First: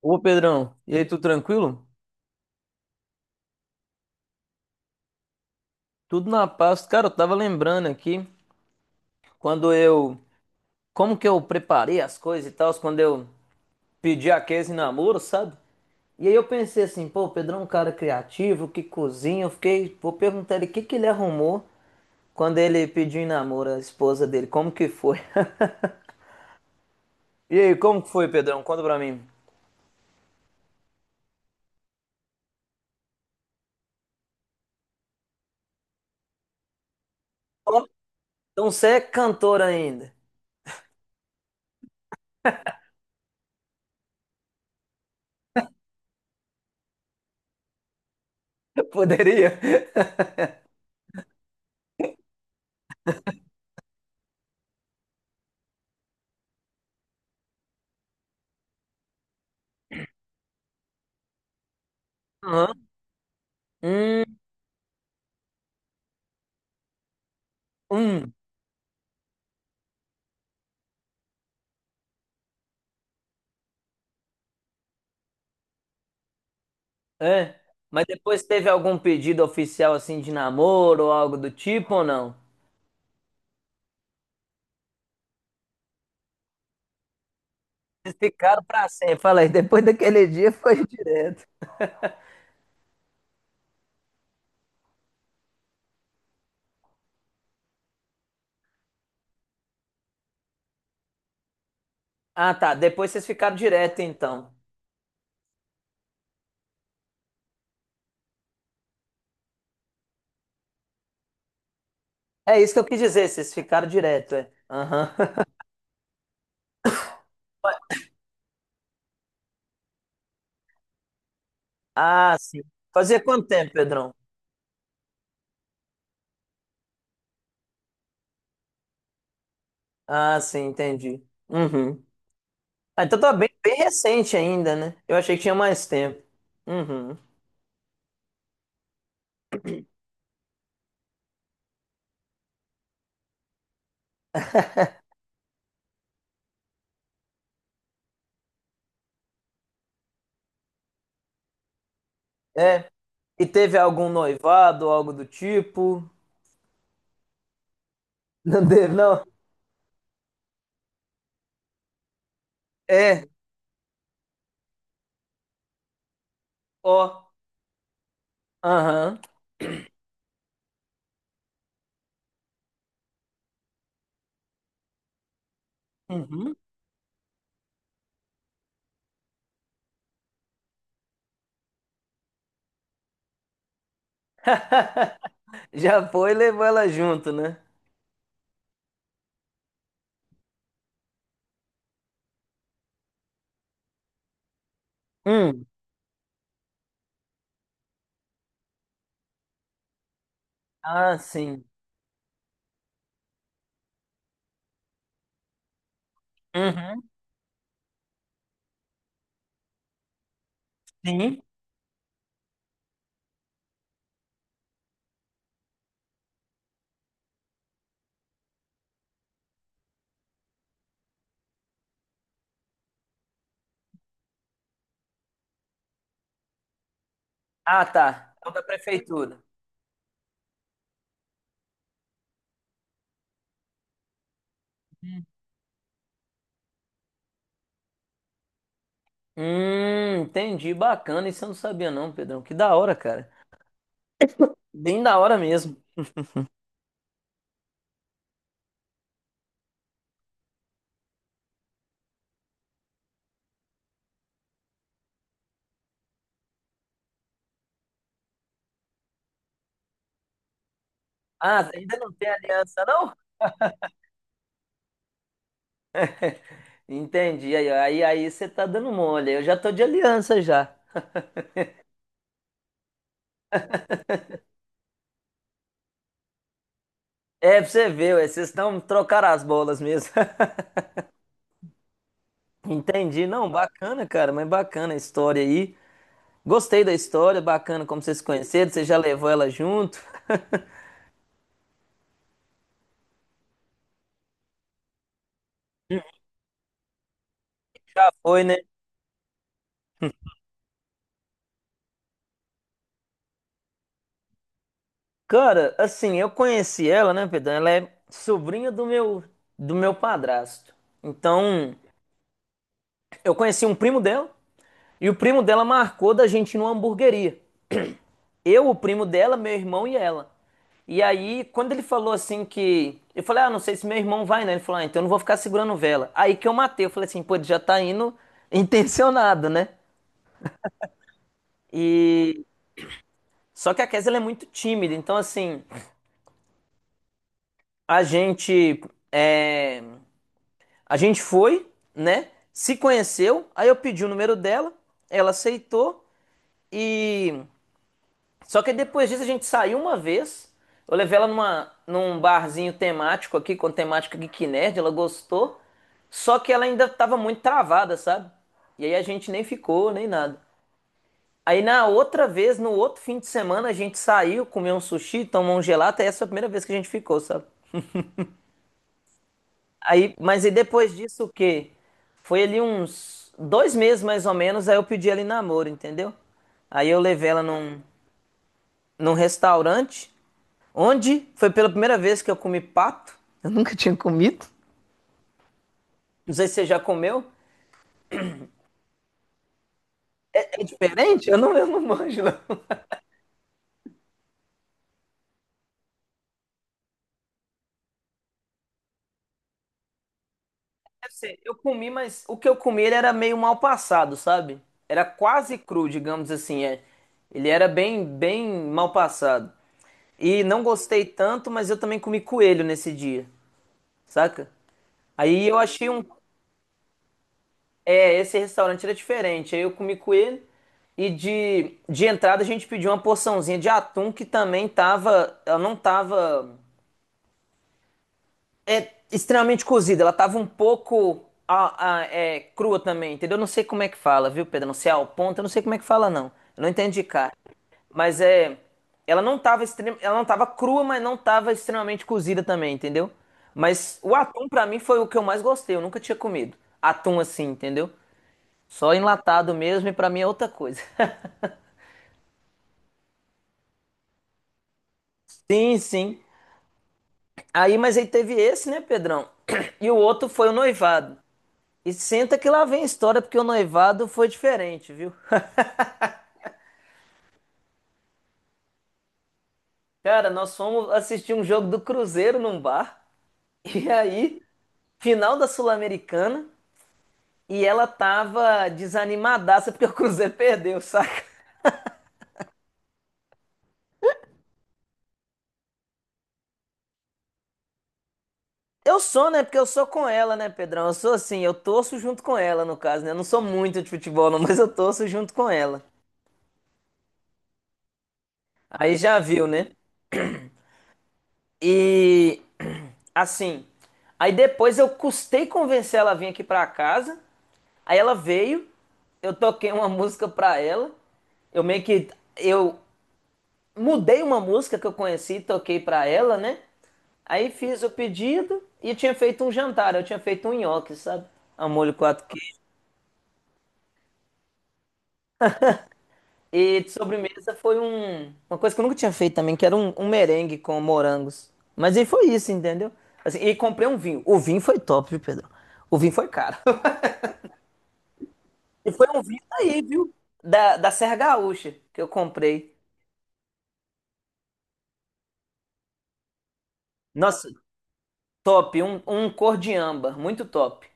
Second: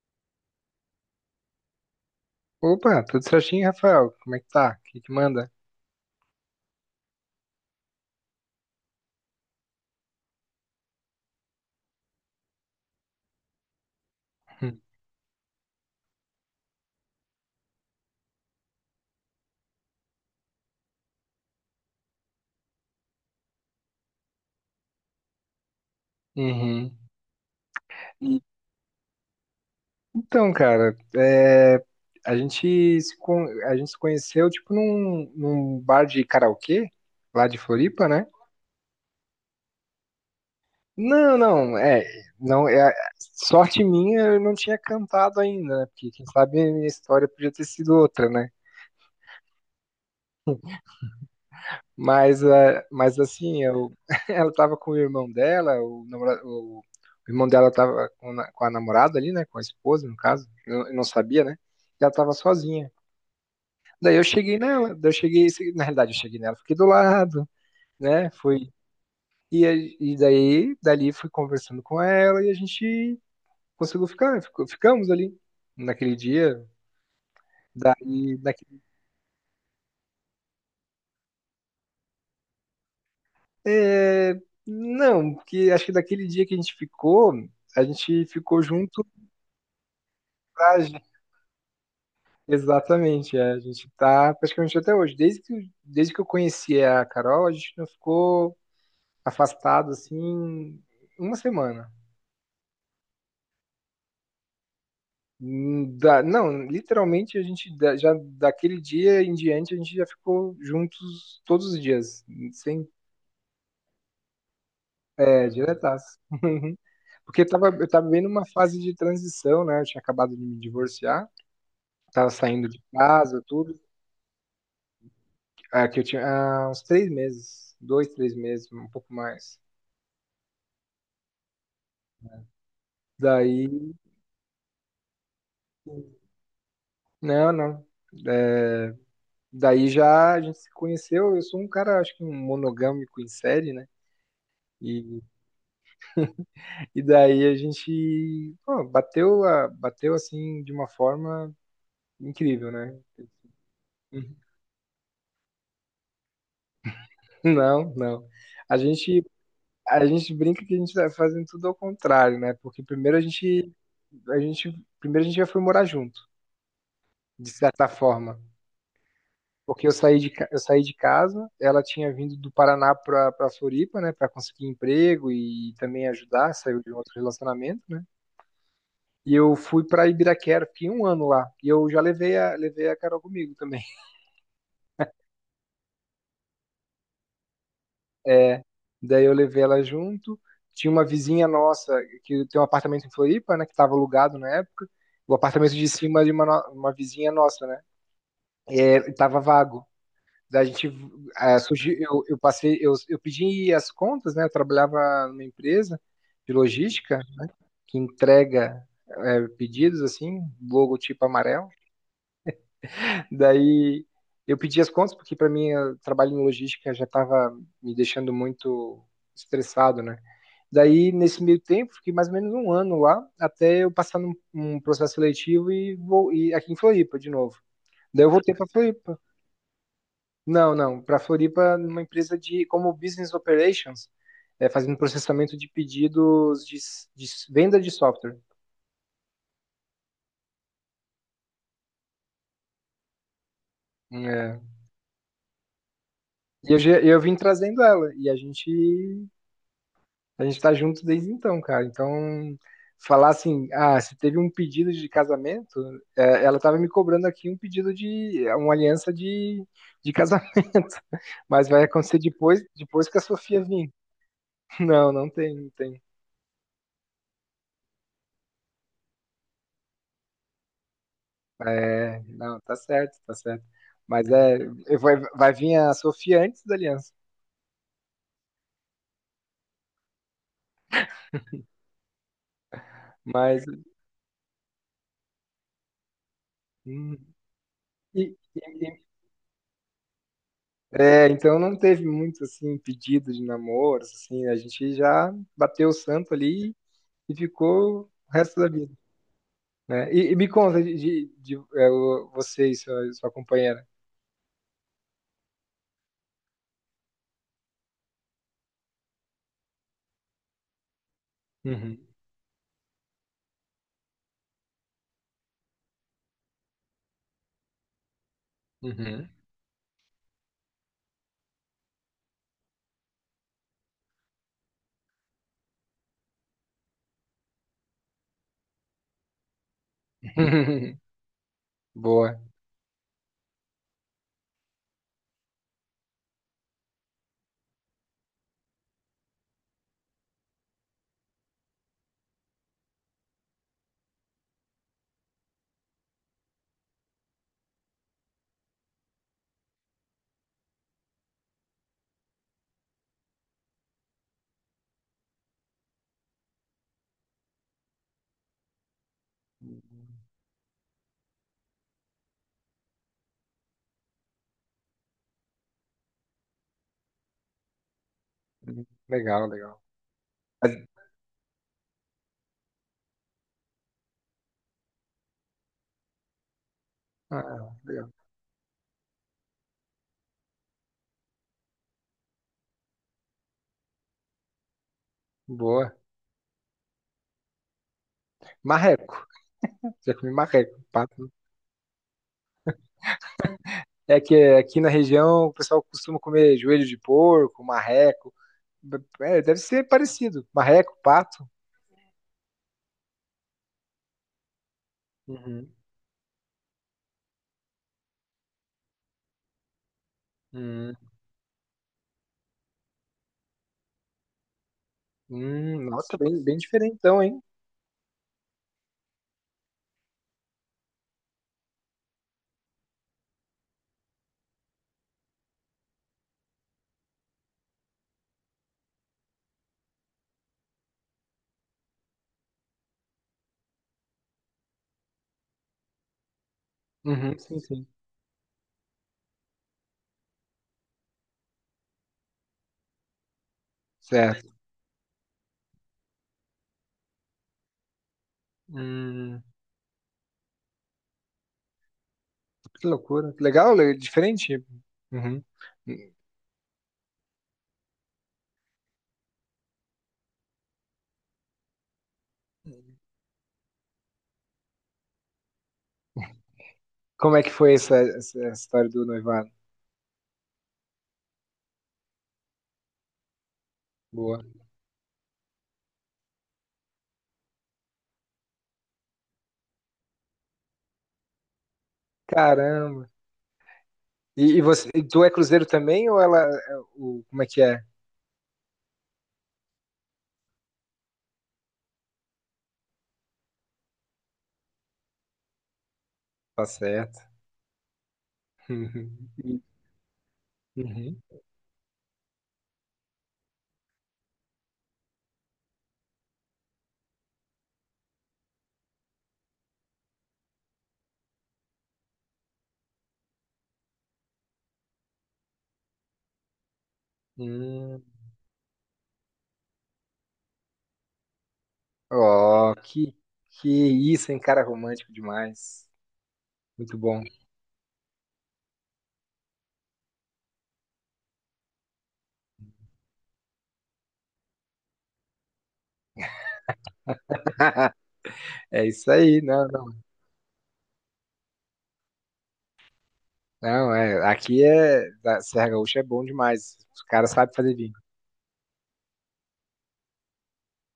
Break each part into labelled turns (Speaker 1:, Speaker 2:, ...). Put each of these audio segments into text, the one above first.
Speaker 1: Ô Pedrão, e aí, tudo tranquilo?
Speaker 2: Opa, tudo certinho, Rafael? Como é que tá? O que que manda?
Speaker 1: Tudo na paz. Cara, eu tava lembrando aqui quando eu. Como que eu preparei as coisas e tal, quando eu pedi a Casey em namoro, sabe? E aí eu pensei assim, pô, o Pedrão é um cara criativo, que cozinha. Eu fiquei. Vou perguntar ele o que que ele arrumou quando ele pediu em namoro a esposa dele. Como que foi?
Speaker 2: Uhum.
Speaker 1: E aí, como que foi,
Speaker 2: E-
Speaker 1: Pedrão? Conta pra mim.
Speaker 2: Então, cara, a gente se conheceu, tipo, num bar de karaokê, lá de
Speaker 1: Ó,
Speaker 2: Floripa, né?
Speaker 1: então você é cantor ainda?
Speaker 2: Não, não, é, não, é, sorte minha, eu não tinha cantado ainda, né? Porque quem sabe a minha história podia ter sido outra, né?
Speaker 1: Poderia?
Speaker 2: Mas, é, mas assim, eu, ela tava com o irmão dela, o irmão dela tava com a namorada ali, né? Com a esposa, no caso. Eu não sabia, né? E ela tava
Speaker 1: Aham.
Speaker 2: sozinha. Daí
Speaker 1: Hum,
Speaker 2: eu cheguei nela, daí eu cheguei, na realidade eu cheguei nela, fiquei do lado, né?
Speaker 1: hum.
Speaker 2: Fui, e daí, dali fui conversando com ela e a gente ficamos ali naquele dia.
Speaker 1: É? Mas
Speaker 2: Daí,
Speaker 1: depois teve
Speaker 2: naquele,
Speaker 1: algum pedido oficial assim de namoro ou algo do tipo ou não?
Speaker 2: é, não, porque acho que daquele dia que a
Speaker 1: Vocês
Speaker 2: gente
Speaker 1: ficaram
Speaker 2: ficou
Speaker 1: pra
Speaker 2: junto.
Speaker 1: sempre. Falei, depois daquele dia foi
Speaker 2: Traje.
Speaker 1: direto.
Speaker 2: Exatamente, é, a gente tá praticamente até hoje. Desde que eu conheci a Carol, a gente não ficou afastado assim uma semana.
Speaker 1: Ah, tá. Depois vocês ficaram direto, então.
Speaker 2: Não, literalmente a gente da- já daquele dia em diante a gente já ficou juntos todos os dias,
Speaker 1: É isso que eu
Speaker 2: sem
Speaker 1: quis dizer, vocês ficaram direto, é. Aham.
Speaker 2: é, diretaço. Porque eu tava bem numa fase de transição, né? Eu tinha acabado de me divorciar, tava
Speaker 1: Ah, sim.
Speaker 2: saindo de
Speaker 1: Fazia
Speaker 2: casa,
Speaker 1: quanto tempo,
Speaker 2: tudo.
Speaker 1: Pedrão?
Speaker 2: Ah, que eu tinha uns três meses, dois, três meses, um pouco mais.
Speaker 1: Ah, sim, entendi. Uhum. Ah, então tá bem
Speaker 2: Daí,
Speaker 1: recente ainda, né? Eu achei que tinha mais tempo. Uhum.
Speaker 2: não, não. É, daí já a gente se conheceu. Eu sou um cara, acho que um monogâmico em série, né? E, e daí a gente, pô, bateu assim de uma forma incrível,
Speaker 1: É.
Speaker 2: né?
Speaker 1: E teve algum noivado algo do tipo?
Speaker 2: Não, não.
Speaker 1: Não
Speaker 2: A
Speaker 1: teve, não?
Speaker 2: gente, a gente brinca que a gente tá fazendo tudo ao contrário, né? Porque primeiro
Speaker 1: É.
Speaker 2: a gente, primeiro a gente já foi morar junto,
Speaker 1: Ó.
Speaker 2: de certa forma.
Speaker 1: Aham.
Speaker 2: Porque eu saí de casa, ela tinha vindo do Paraná para Floripa, né, para conseguir emprego e também ajudar,
Speaker 1: Uhum.
Speaker 2: saiu de um outro relacionamento, né? E eu fui para Ibiraquera, fiquei um ano lá. E eu já levei a Carol comigo também.
Speaker 1: Já foi e levou ela junto, né?
Speaker 2: É, daí eu levei ela junto. Tinha uma vizinha nossa que tem um apartamento em Floripa, né, que estava alugado na época. O
Speaker 1: Hum.
Speaker 2: apartamento de cima de uma, no- uma vizinha nossa, né? Ele tava vago. A gente
Speaker 1: Ah,
Speaker 2: é,
Speaker 1: sim.
Speaker 2: surgiu, eu passei, eu pedi as contas, né? Eu trabalhava numa empresa de
Speaker 1: Uhum.
Speaker 2: logística que entrega é, pedidos assim, logotipo
Speaker 1: Sim.
Speaker 2: amarelo. Daí eu pedi as contas porque para mim o trabalho em logística já estava me deixando muito estressado, né? Daí nesse meio tempo fiquei mais ou menos um ano lá até eu passar num processo seletivo e vou e aqui em Floripa de novo.
Speaker 1: Ah,
Speaker 2: Daí eu
Speaker 1: tá. É o
Speaker 2: voltei
Speaker 1: da
Speaker 2: para Floripa,
Speaker 1: prefeitura.
Speaker 2: não, não. Para Floripa, numa empresa de como business operations, é, fazendo
Speaker 1: Hum,
Speaker 2: processamento de pedidos de venda de software.
Speaker 1: Hum, entendi. Bacana. Isso eu não sabia, não, Pedrão. Que da hora, cara.
Speaker 2: É.
Speaker 1: Bem da hora mesmo.
Speaker 2: E eu, eu vim trazendo ela e a gente tá junto desde então, cara. Então falar assim, ah, se teve um pedido de casamento, é, ela tava me cobrando aqui um pedido de uma de casamento,
Speaker 1: Ah,
Speaker 2: mas vai
Speaker 1: ainda não
Speaker 2: acontecer
Speaker 1: tem aliança,
Speaker 2: depois
Speaker 1: não?
Speaker 2: que a Sofia vir. Não, não tem, não tem.
Speaker 1: Entendi. Aí você tá dando mole. Eu já tô de aliança já.
Speaker 2: É, não, tá certo, tá certo. Mas é, eu vou vai vir a Sofia antes da Aliança.
Speaker 1: É, pra você ver, ué, vocês estão trocar as bolas mesmo. Entendi. Não,
Speaker 2: Mas
Speaker 1: bacana, cara, mas bacana a história aí. Gostei da
Speaker 2: hum,
Speaker 1: história, bacana como vocês se
Speaker 2: e-
Speaker 1: conheceram, você já
Speaker 2: e-
Speaker 1: levou ela junto?
Speaker 2: é, então não teve muito assim pedido de namoro, assim, a gente já bateu o santo ali e ficou o
Speaker 1: Foi, né?
Speaker 2: resto da vida, né? E me conta de, é, você e sua companheira.
Speaker 1: Cara, assim, eu conheci ela, né, Pedro? Ela é sobrinha do meu padrasto. Então,
Speaker 2: Uhum,
Speaker 1: eu conheci um primo dela e o primo dela marcou da gente ir numa hamburgueria. Eu, o primo
Speaker 2: uhum.
Speaker 1: dela, meu irmão e ela. E aí, quando ele falou assim que. Eu falei, ah, não sei se meu irmão vai, né? Ele falou, ah, então eu não vou ficar segurando vela. Aí que eu matei, eu falei assim, pô, ele já tá indo intencionado, né?
Speaker 2: Boa.
Speaker 1: E Só que a Kes, ela é muito tímida, então assim, a gente é, a gente foi, né? Se conheceu, aí eu pedi o número dela, ela aceitou e só que depois disso a gente saiu uma vez. Eu levei ela num barzinho temático aqui, com temática Geek Nerd, ela gostou. Só que ela ainda tava muito travada, sabe? E aí a gente nem ficou, nem nada. Aí na outra vez, no outro fim de semana, a gente saiu, comeu um sushi, tomou um gelato, e essa foi a primeira vez que a gente ficou, sabe?
Speaker 2: Legal, legal.
Speaker 1: Aí, mas e depois disso o quê? Foi ali uns dois meses mais ou menos, aí eu pedi ela em namoro, entendeu? Aí eu levei ela
Speaker 2: Ah, legal.
Speaker 1: num restaurante, onde foi pela primeira vez que eu comi pato. Eu não Mito?
Speaker 2: Boa.
Speaker 1: Não sei se você já comeu.
Speaker 2: Marreco. Já comi
Speaker 1: É
Speaker 2: marreco.
Speaker 1: diferente? Eu não manjo, não.
Speaker 2: É que aqui na região o pessoal costuma comer joelho de porco, marreco. É, deve ser parecido. Marreco,
Speaker 1: Deve ser,
Speaker 2: pato.
Speaker 1: eu comi, mas o que eu comi ele era meio mal passado, sabe? Era quase
Speaker 2: Uhum.
Speaker 1: cru, digamos assim. É. Ele era bem mal passado. E não
Speaker 2: Hum,
Speaker 1: gostei tanto, mas eu também comi coelho nesse dia, saca? Aí eu achei um.
Speaker 2: nossa, bem, bem diferentão, hein?
Speaker 1: É, esse restaurante era diferente. Aí eu comi com ele. E de entrada a gente pediu uma porçãozinha de atum que também tava. Ela não tava. É extremamente cozida. Ela tava um pouco. A- é, crua também, entendeu? Eu Não sei como é que fala, viu, Pedro? Não sei ao ponto, eu não sei como é que fala, não. Eu não entendi, cara.
Speaker 2: Uhum, sim, sim.
Speaker 1: Mas é. Ela não tava crua, mas não tava extremamente cozida também, entendeu? Mas o atum
Speaker 2: Certo.
Speaker 1: pra mim foi o que eu mais gostei, eu nunca tinha comido. Atum assim, entendeu? Só
Speaker 2: Hum,
Speaker 1: enlatado mesmo e pra mim é outra coisa.
Speaker 2: que loucura. Que diferente. Uhum.
Speaker 1: Sim, sim. Aí, mas aí teve esse, né, Pedrão? E o outro foi o noivado. E senta que lá vem a história, porque o noivado foi diferente, viu?
Speaker 2: Como é que foi essa história do noivado?
Speaker 1: Cara, nós fomos assistir um jogo do Cruzeiro num bar. E aí,
Speaker 2: Boa.
Speaker 1: final da Sul-Americana. E ela tava desanimadaça porque o Cruzeiro perdeu, saca?
Speaker 2: Caramba. E você, e tu é cruzeiro também ou ela, é o, como é que é?
Speaker 1: Eu sou, né? Porque eu sou com ela, né, Pedrão? Eu sou assim, eu torço junto com ela, no caso, né? Eu não, sou muito de futebol, não, mas eu torço junto com ela.
Speaker 2: Tá certo.
Speaker 1: Aí já viu,
Speaker 2: Uhum.
Speaker 1: né?
Speaker 2: Uhum.
Speaker 1: E assim, aí depois eu custei convencer ela a vir aqui pra casa. Aí ela veio, eu toquei uma música pra ela. Eu meio que eu mudei uma música que eu conheci, toquei pra ela, né? Aí fiz o
Speaker 2: Hum.
Speaker 1: pedido e tinha feito um jantar, eu tinha feito um nhoque, sabe? A molho quatro.
Speaker 2: Oh, que isso, hein, cara, romântico demais.
Speaker 1: E de
Speaker 2: Muito bom.
Speaker 1: sobremesa foi uma coisa que eu nunca tinha feito também, que era um merengue com morangos. Mas aí foi isso, entendeu? Assim, e comprei um vinho. O vinho foi top, viu, Pedro? O vinho foi caro.
Speaker 2: É
Speaker 1: E foi
Speaker 2: isso
Speaker 1: um
Speaker 2: aí,
Speaker 1: vinho
Speaker 2: não,
Speaker 1: daí,
Speaker 2: não.
Speaker 1: viu? Da Serra Gaúcha, que eu comprei.
Speaker 2: Não, é, aqui é, da Serra Gaúcha é bom demais. Os caras
Speaker 1: Nossa,
Speaker 2: sabem fazer vinho.
Speaker 1: top. Um cor de âmbar, muito top.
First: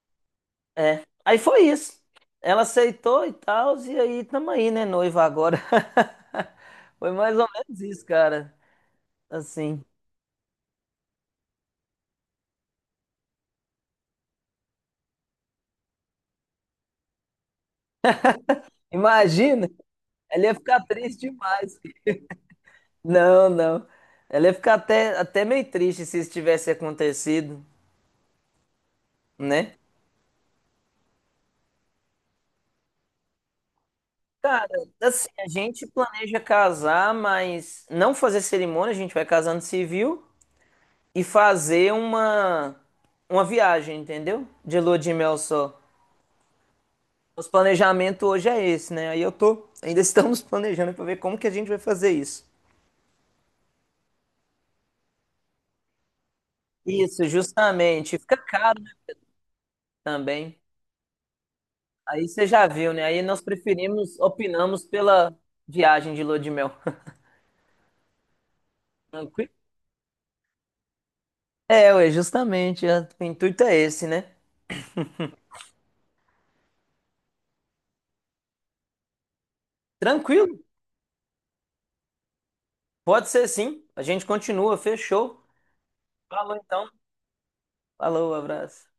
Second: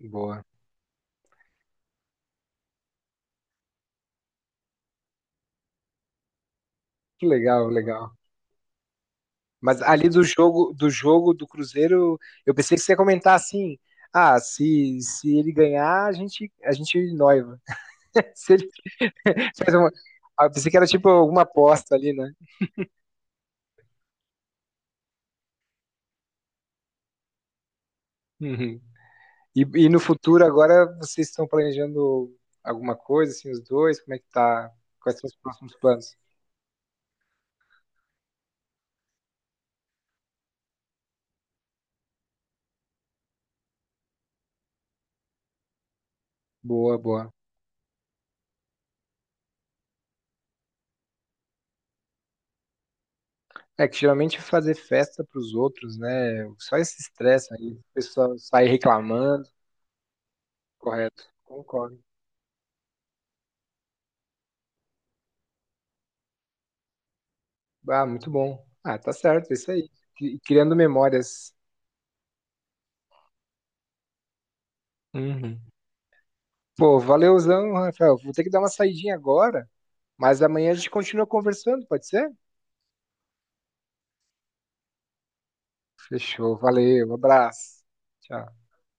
Speaker 2: Boa.
Speaker 1: É. Aí foi isso. Ela aceitou e tal, e aí tamo aí, né, noiva agora. Foi
Speaker 2: Que
Speaker 1: mais ou
Speaker 2: legal,
Speaker 1: menos isso,
Speaker 2: legal.
Speaker 1: cara.
Speaker 2: Mas
Speaker 1: Assim,
Speaker 2: ali do jogo, do Cruzeiro, eu pensei que você ia comentar assim: "Ah, se ele ganhar, a gente noiva". Se ele
Speaker 1: imagina,
Speaker 2: faz uma,
Speaker 1: ela
Speaker 2: ah, eu
Speaker 1: ia
Speaker 2: pensei que
Speaker 1: ficar
Speaker 2: era tipo
Speaker 1: triste
Speaker 2: alguma
Speaker 1: demais.
Speaker 2: aposta ali, né?
Speaker 1: Não, não. Ela ia ficar até meio triste se isso tivesse acontecido,
Speaker 2: Uhum.
Speaker 1: né?
Speaker 2: E no futuro, agora, vocês estão planejando alguma coisa, assim, os dois? Como é que
Speaker 1: Cara,
Speaker 2: tá? Quais são
Speaker 1: assim,
Speaker 2: os
Speaker 1: a
Speaker 2: próximos
Speaker 1: gente
Speaker 2: planos?
Speaker 1: planeja casar, mas não fazer cerimônia, a gente vai casando civil e fazer uma viagem, entendeu? De lua de mel só.
Speaker 2: Boa, boa.
Speaker 1: Os planejamento hoje é esse, né? Aí eu tô, ainda estamos planejando pra ver como que a gente vai fazer isso.
Speaker 2: É que geralmente fazer festa para os outros, né? Só esse
Speaker 1: Isso,
Speaker 2: estresse aí, o
Speaker 1: justamente. Fica
Speaker 2: pessoal sai
Speaker 1: caro, né,
Speaker 2: reclamando,
Speaker 1: também.
Speaker 2: correto? Concordo.
Speaker 1: Aí você já viu, né? Aí nós preferimos, opinamos pela viagem de lua de mel.
Speaker 2: Ah, muito bom. Ah, tá certo,
Speaker 1: Tranquilo?
Speaker 2: é isso aí. Criando memórias.
Speaker 1: É, ué, justamente, é, o intuito é esse, né?
Speaker 2: Uhum. Pô, valeuzão, Rafael. Vou ter que dar uma saidinha agora, mas
Speaker 1: Tranquilo?
Speaker 2: amanhã a gente continua conversando, pode ser?
Speaker 1: Pode ser sim. A gente continua, fechou. Falou
Speaker 2: Fechou,
Speaker 1: então.
Speaker 2: valeu, abraço.
Speaker 1: Falou,
Speaker 2: Tchau.
Speaker 1: abraço.